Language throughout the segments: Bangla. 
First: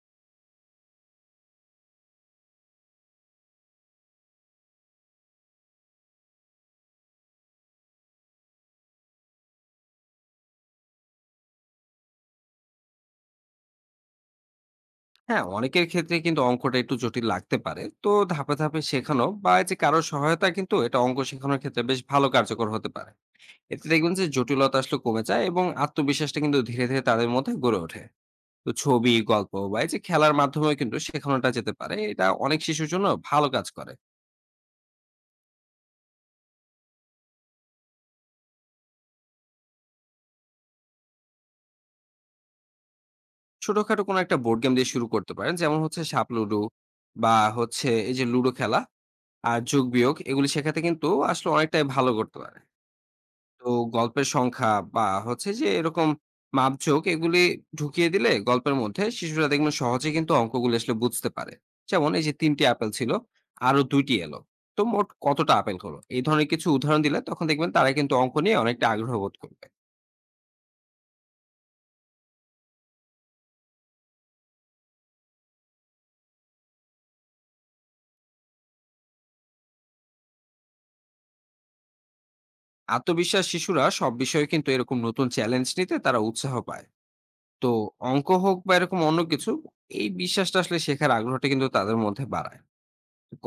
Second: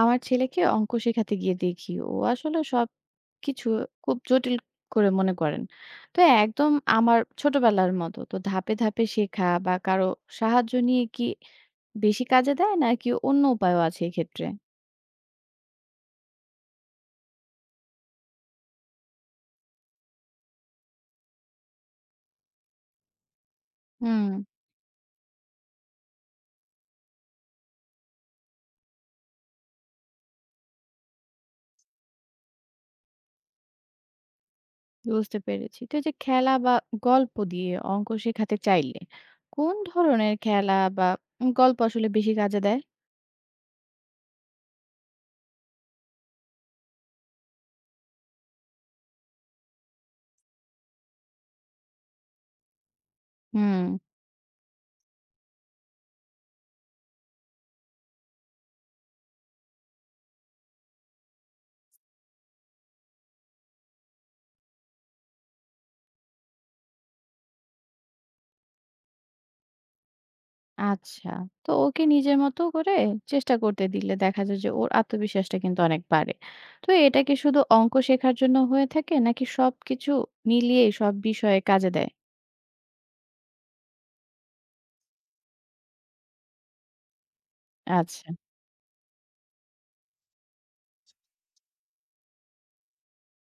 আমার ছেলেকে অঙ্ক শেখাতে গিয়ে দেখি ও আসলে সব কিছু খুব জটিল করে মনে করেন। তো একদম আমার ছোটবেলার মতো। তো ধাপে ধাপে শেখা বা কারো সাহায্য নিয়ে কি বেশি কাজে দেয়, নাকি অন্য উপায়ও আছে এক্ষেত্রে? হ্যাঁ, অনেকের ক্ষেত্রে কিন্তু অঙ্কটা একটু জটিল লাগতে পারে। তো ধাপে ধাপে শেখানো বা এই যে কারো সহায়তা, কিন্তু এটা অঙ্ক শেখানোর ক্ষেত্রে বেশ ভালো কার্যকর হতে পারে। এতে দেখবেন যে হুম, জটিলতা আসলে কমে যায় এবং আত্মবিশ্বাসটা কিন্তু ধীরে ধীরে তাদের মধ্যে গড়ে ওঠে। তো ছবি, গল্প বা এই যে খেলার মাধ্যমেও কিন্তু শেখানোটা যেতে পারে, এটা অনেক শিশুর জন্য ভালো কাজ করে। বুঝতে পেরেছি। তো এই যে খেলা বা গল্প দিয়ে অঙ্ক শেখাতে চাইলে কোন ধরনের খেলা বা গল্প আসলে বেশি কাজে দেয়? ছোটখাটো কোনো একটা বোর্ড গেম দিয়ে শুরু করতে পারেন, যেমন হচ্ছে সাপ লুডো বা হচ্ছে এই যে লুডো খেলা। আর যোগ বিয়োগ এগুলি শেখাতে কিন্তু আসলে অনেকটাই ভালো করতে পারে। তো হুম। গল্পের সংখ্যা বা হচ্ছে যে এরকম মাপঝোঁক এগুলি ঢুকিয়ে দিলে গল্পের মধ্যে, শিশুরা দেখবেন সহজে কিন্তু অঙ্কগুলো আসলে বুঝতে পারে। যেমন এই যে তিনটি আপেল ছিল, আরো দুইটি এলো, তো মোট কতটা আপেল হলো, এই ধরনের কিছু উদাহরণ দিলে তখন দেখবেন তারা কিন্তু অঙ্ক নিয়ে অনেকটা আগ্রহ বোধ করবে। আচ্ছা। তো ওকে নিজের মতো করে চেষ্টা করতে দিলে দেখা যায় যে ওর আত্মবিশ্বাসটা কিন্তু অনেক বাড়ে। তো এটা কি শুধু অঙ্ক শেখার জন্য হয়ে থাকে, নাকি সবকিছু মিলিয়েই সব বিষয়ে কাজে দেয়? আত্মবিশ্বাস শিশুরা সব বিষয়ে কিন্তু এরকম নতুন চ্যালেঞ্জ নিতে তারা উৎসাহ পায়। তো আচ্ছা। অঙ্ক হোক বা এরকম অন্য কিছু, এই বিশ্বাসটা আসলে শেখার আগ্রহটা কিন্তু তাদের মধ্যে বাড়ায়।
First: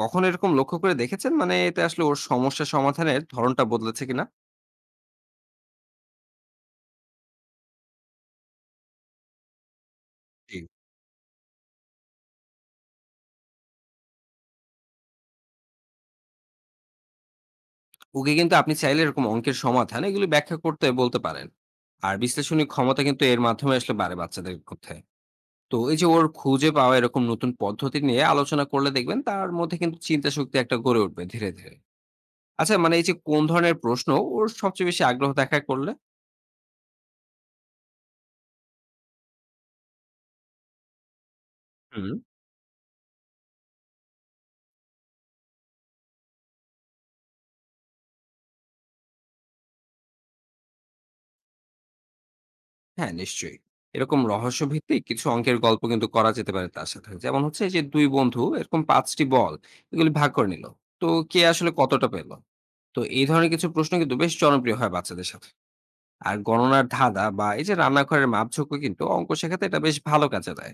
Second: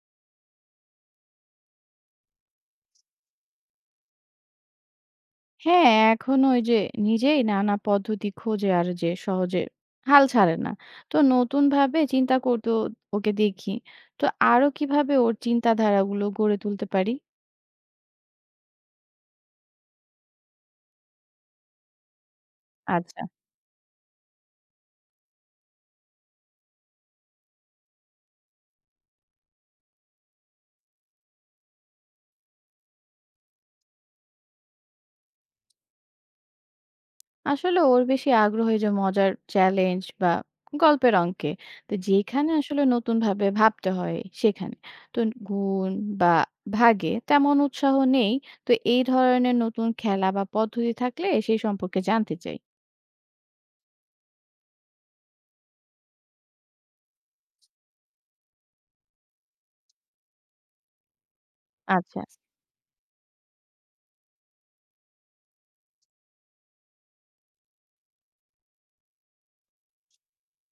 কখনো এরকম লক্ষ্য করে দেখেছেন? মানে এতে আসলে ওর সমস্যা সমাধানের ধরনটা বদলেছে কিনা? হ্যাঁ, এখন ওই যে নিজেই নানা পদ্ধতি খোঁজে, আর যে সহজে হাল ছাড়ে জি। না। তো নতুনভাবে চিন্তা করতেও ওকে দেখি। তো আরো কিভাবে ওর চিন্তাধারাগুলো গড়ে তুলতে পারি? ওকে কিন্তু আপনি চাইলে এরকম অঙ্কের সমাধান এগুলি ব্যাখ্যা করতে বলতে পারেন। আর বিশ্লেষণী ক্ষমতা আচ্ছা। কিন্তু এর মাধ্যমে আসলে বাড়ে বাচ্চাদের মধ্যে। তো এই যে ওর খুঁজে পাওয়া এরকম নতুন পদ্ধতি নিয়ে আলোচনা করলে দেখবেন তার মধ্যে কিন্তু চিন্তা শক্তি একটা গড়ে উঠবে ধীরে, ধীরে। আচ্ছা, মানে এই যে কোন ধরনের প্রশ্ন ওর সবচেয়ে বেশি আগ্রহ দেখা করলে? আসলে ওর বেশি আগ্রহ এই যে মজার চ্যালেঞ্জ বা গল্পের অঙ্কে, তো হুম। যেখানে আসলে নতুন ভাবে ভাবতে হয়। সেখানে তো গুণ বা ভাগে তেমন উৎসাহ নেই। তো এই ধরনের নতুন খেলা বা পদ্ধতি থাকলে সেই সম্পর্কে জানতে চাই। হ্যাঁ, নিশ্চয়ই। এরকম রহস্যভিত্তিক কিছু অঙ্কের গল্প কিন্তু করা যেতে পারে তার সাথে। যেমন হচ্ছে এই যে ২ বন্ধু এরকম ৫ টি বল এগুলি ভাগ করে নিল। তো কে আসলে কতটা আচ্ছা। পেল? তো এই ধরনের কিছু প্রশ্ন কিন্তু বেশ জনপ্রিয় হয় বাচ্চাদের সাথে। আর গণনার ধাঁধা বা এই যে রান্নাঘরের মাপঝোঁকও কিন্তু অঙ্ক শেখাতে এটা বেশ ভালো কাজে দেয়।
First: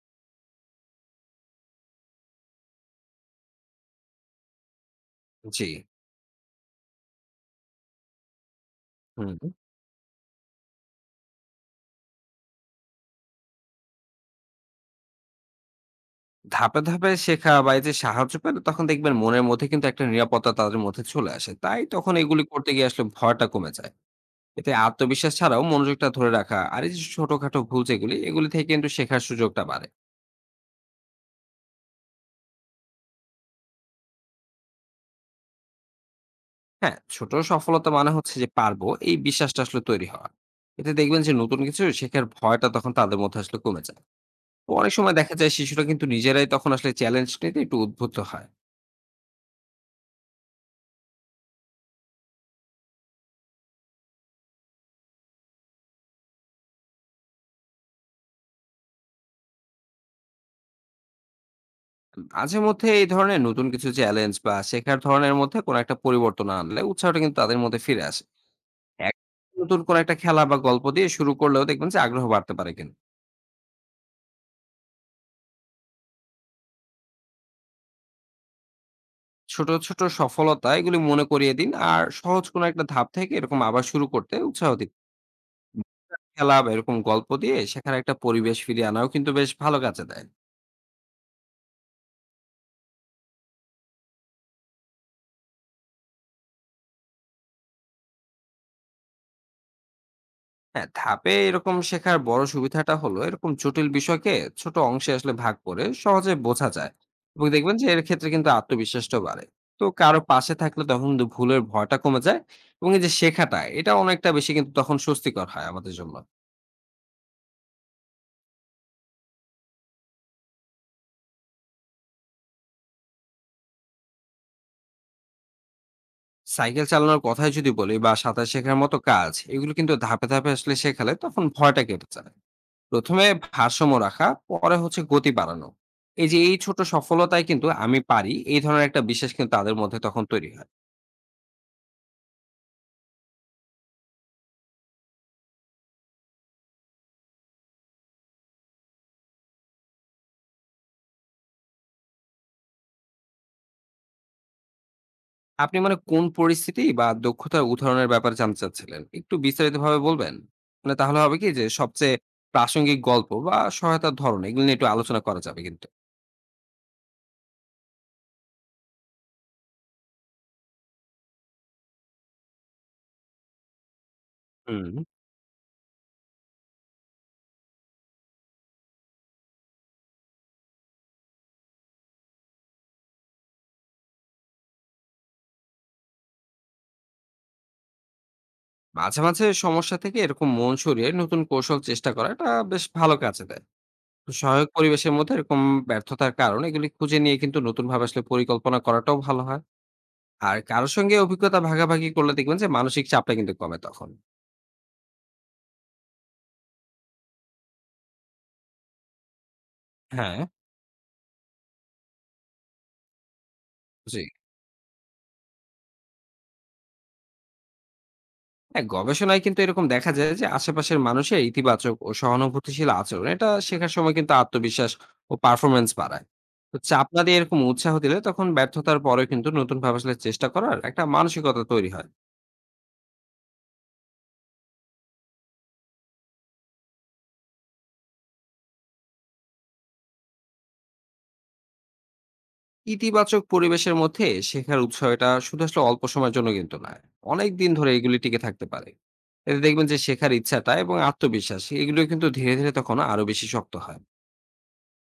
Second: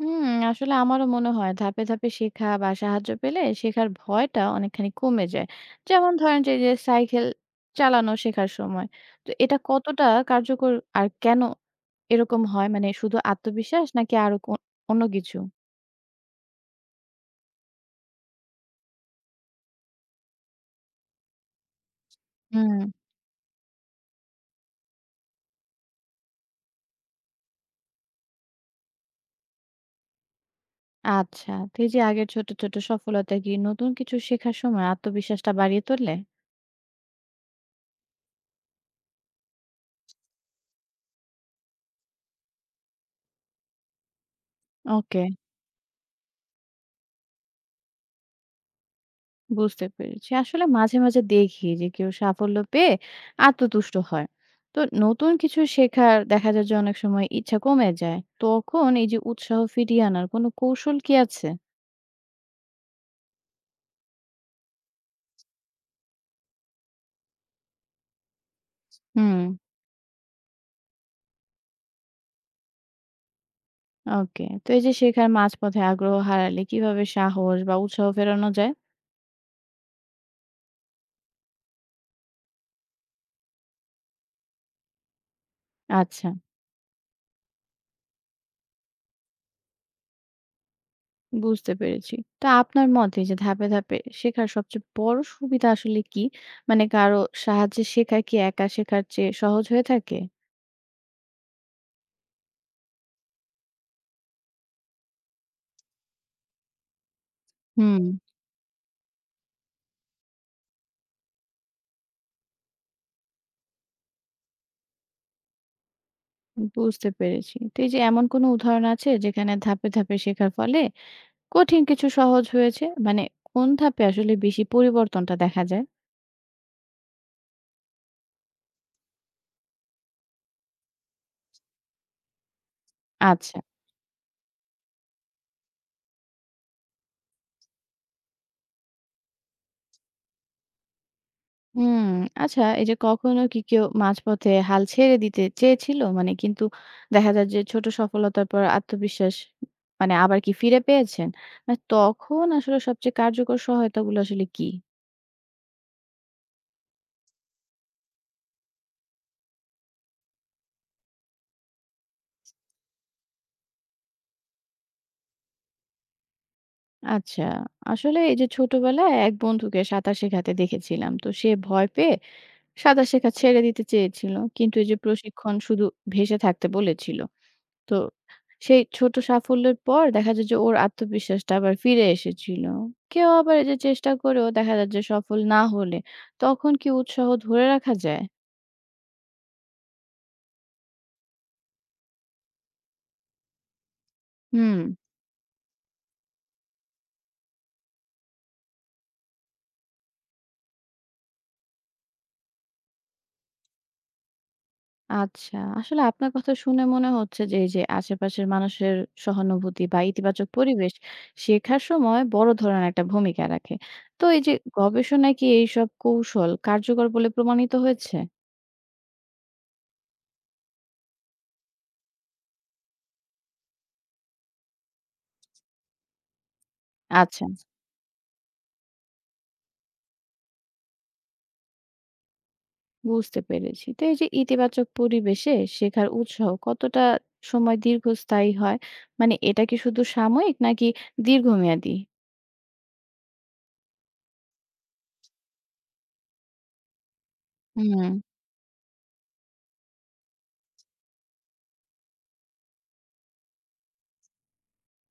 হুম, আসলে আমারও মনে হয় ধাপে ধাপে শেখা বা সাহায্য পেলে শেখার ভয়টা অনেকখানি কমে যায়। জি। যেমন ধরেন যে যে সাইকেল চালানো শেখার সময়। তো হুম। এটা কতটা কার্যকর আর কেন এরকম হয়? মানে শুধু আত্মবিশ্বাস, নাকি আরো কো অন্য কিছু? ধাপে, ধাপে শেখা বা এই যে সাহায্য পেলে তখন দেখবেন মনের মধ্যে কিন্তু একটা নিরাপত্তা তাদের মধ্যে চলে আসে। তাই তখন এগুলি করতে হুম। গিয়ে আসলে ভয়টা কমে যায়। এতে আত্মবিশ্বাস ছাড়াও মনোযোগটা ধরে রাখা আর এই যে ছোটখাটো ভুল যেগুলি, এগুলি থেকে কিন্তু শেখার সুযোগটা বাড়ে। আচ্ছা। তো এই যে আগের ছোট, ছোট সফলতা কি নতুন কিছু শেখার সময় আত্মবিশ্বাসটা বাড়িয়ে তোলে? হ্যাঁ, ছোট সফলতা মানে হচ্ছে যে পারবো, এই বিশ্বাসটা আসলে তৈরি হওয়া। এতে দেখবেন যে নতুন কিছু শেখার ভয়টা তখন তাদের মধ্যে আসলে কমে যায়। তো অনেক সময় ওকে। দেখা যায় শিশুরা কিন্তু নিজেরাই তখন আসলে চ্যালেঞ্জ নিতে একটু উদ্বুদ্ধ হয়। বুঝতে পেরেছি। আসলে মাঝে, মাঝে দেখি যে কেউ সাফল্য পেয়ে আত্মতুষ্ট হয়। তো নতুন কিছু শেখার দেখা যায় যে অনেক সময় ইচ্ছা কমে যায়। তখন এই যে উৎসাহ ফিরিয়ে আনার কোনো কৌশল কি আছে? মাঝে মধ্যে এই ধরনের নতুন কিছু চ্যালেঞ্জ বা শেখার ধরনের মধ্যে কোনো একটা পরিবর্তন আনলে উৎসাহটা কিন্তু তাদের মধ্যে ফিরে আসে। এক- হুম। নতুন কোনো একটা খেলা বা গল্প দিয়ে শুরু করলেও দেখবেন যে আগ্রহ বাড়তে পারে কিন্তু। ওকে। তো এই যে শেখার মাঝপথে আগ্রহ হারালে কিভাবে সাহস বা উৎসাহ ফেরানো যায়? ছোট, ছোট সফলতা এগুলি মনে করিয়ে দিন। আর সহজ কোনো একটা ধাপ থেকে এরকম আবার শুরু করতে উৎসাহ দিন। আচ্ছা। খেলা বা এরকম গল্প দিয়ে শেখার একটা পরিবেশ ফিরিয়ে আনাও কিন্তু বেশ ভালো কাজে দেয়। বুঝতে পেরেছি। তো আপনার মতে যে ধাপে, ধাপে শেখার সবচেয়ে বড় সুবিধা আসলে কি? মানে কারো সাহায্যে শেখা কি একা শেখার চেয়ে সহজ হয়ে থাকে? হ্যাঁ, ধাপে এরকম শেখার বড় সুবিধাটা হলো এরকম জটিল বিষয়কে ছোট অংশে আসলে ভাগ করে সহজে বোঝা যায়। এবং দেখবেন যে এর হুম। ক্ষেত্রে কিন্তু আত্মবিশ্বাসটাও বাড়ে। তো কারো পাশে থাকলে তখন কিন্তু ভুলের ভয়টা কমে যায় এবং এই যে শেখাটা এটা অনেকটা বেশি কিন্তু তখন স্বস্তিকর হয় আমাদের জন্য। বুঝতে পেরেছি। তো এই যে এমন কোনো উদাহরণ আছে যেখানে ধাপে, ধাপে শেখার ফলে কঠিন কিছু সহজ হয়েছে? মানে কোন ধাপে আসলে বেশি পরিবর্তনটা দেখা যায়? সাইকেল চালানোর কথাই যদি বলি বা সাঁতার শেখার মতো কাজ, এগুলো কিন্তু ধাপে ধাপে আসলে শেখালে তখন ভয়টা কেটে যায়। প্রথমে আচ্ছা। ভারসাম্য রাখা, পরে হচ্ছে গতি বাড়ানো, এই যে এই ছোট সফলতায় কিন্তু আমি পারি, এই ধরনের একটা বিশ্বাস কিন্তু তাদের মধ্যে তখন তৈরি হয়। হুম, আচ্ছা এই যে কখনো কি কেউ মাঝপথে হাল ছেড়ে দিতে চেয়েছিল? মানে কিন্তু দেখা যায় যে ছোট সফলতার পর আত্মবিশ্বাস মানে আবার কি ফিরে পেয়েছেন? মানে তখন আসলে সবচেয়ে কার্যকর সহায়তাগুলো আসলে কি? আপনি মানে কোন পরিস্থিতি বা দক্ষতার উদাহরণের ব্যাপারে জানতে চাচ্ছিলেন? একটু বিস্তারিতভাবে বলবেন? মানে তাহলে হবে কি, যে সবচেয়ে প্রাসঙ্গিক গল্প বা সহায়তার ধরন এগুলো নিয়ে একটু আলোচনা করা যাবে কিন্তু। আচ্ছা, আসলে এই যে ছোটবেলায় এক বন্ধুকে সাঁতার শেখাতে দেখেছিলাম। তো সে ভয় পেয়ে সাঁতার শেখা ছেড়ে দিতে চেয়েছিল, কিন্তু এই হুম। যে প্রশিক্ষণ শুধু ভেসে থাকতে বলেছিল। তো সেই ছোট সাফল্যের পর দেখা যায় যে ওর আত্মবিশ্বাসটা আবার ফিরে এসেছিল। কেউ আবার এই যে চেষ্টা করেও দেখা যায় যে সফল না হলে তখন কি উৎসাহ ধরে রাখা যায়? মাঝে মাঝে সমস্যা থেকে এরকম মন সরিয়ে নতুন কৌশল চেষ্টা করা, এটা বেশ ভালো কাজে দেয়। তো সহায়ক হুম, পরিবেশের মধ্যে এরকম ব্যর্থতার কারণ এগুলি খুঁজে নিয়ে কিন্তু নতুন ভাবে আসলে পরিকল্পনা করাটাও ভালো হয়। আর কারোর সঙ্গে অভিজ্ঞতা ভাগাভাগি করলে দেখবেন যে মানসিক চাপটা কিন্তু কমে তখন। আচ্ছা। আসলে আপনার কথা শুনে মনে হচ্ছে যে এই যে আশেপাশের মানুষের সহানুভূতি বা হ্যাঁ। ইতিবাচক পরিবেশ শেখার সময় বড় ধরনের একটা ভূমিকা রাখে। জি। তো এই যে গবেষণায় কি এইসব কৌশল কার্যকর বলে প্রমাণিত হয়েছে? হ্যাঁ, গবেষণায় কিন্তু এরকম দেখা যায় যে আশেপাশের মানুষের ইতিবাচক ও সহানুভূতিশীল আচরণ, এটা শেখার সময় কিন্তু আত্মবিশ্বাস ও পারফরমেন্স বাড়ায়। তো চাপ না দিয়ে আচ্ছা। এরকম উৎসাহ দিলে তখন ব্যর্থতার পরেও কিন্তু নতুন ভাবে আসলে চেষ্টা করার একটা মানসিকতা তৈরি হয়। বুঝতে পেরেছি। তো এই যে ইতিবাচক পরিবেশে শেখার উৎসাহ কতটা সময় দীর্ঘস্থায়ী হয়? মানে এটা কি শুধু সাময়িক, নাকি দীর্ঘমেয়াদী? ইতিবাচক পরিবেশের মধ্যে শেখার উৎসাহটা শুধু আসলে অল্প সময়ের জন্য কিন্তু নয়, অনেক দিন ধরে হুম, এগুলি টিকে থাকতে পারে। এতে দেখবেন যে শেখার ইচ্ছাটা এবং আত্মবিশ্বাস এগুলো কিন্তু ধীরে ধীরে তখন আরো বেশি শক্ত হয়।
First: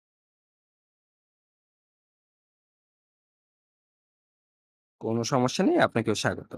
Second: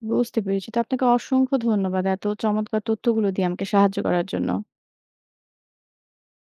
বুঝতে পেরেছি। তো আপনাকে অসংখ্য ধন্যবাদ এত চমৎকার তথ্যগুলো দিয়ে আমাকে সাহায্য করার জন্য। কোনো সমস্যা নেই, আপনাকেও স্বাগত।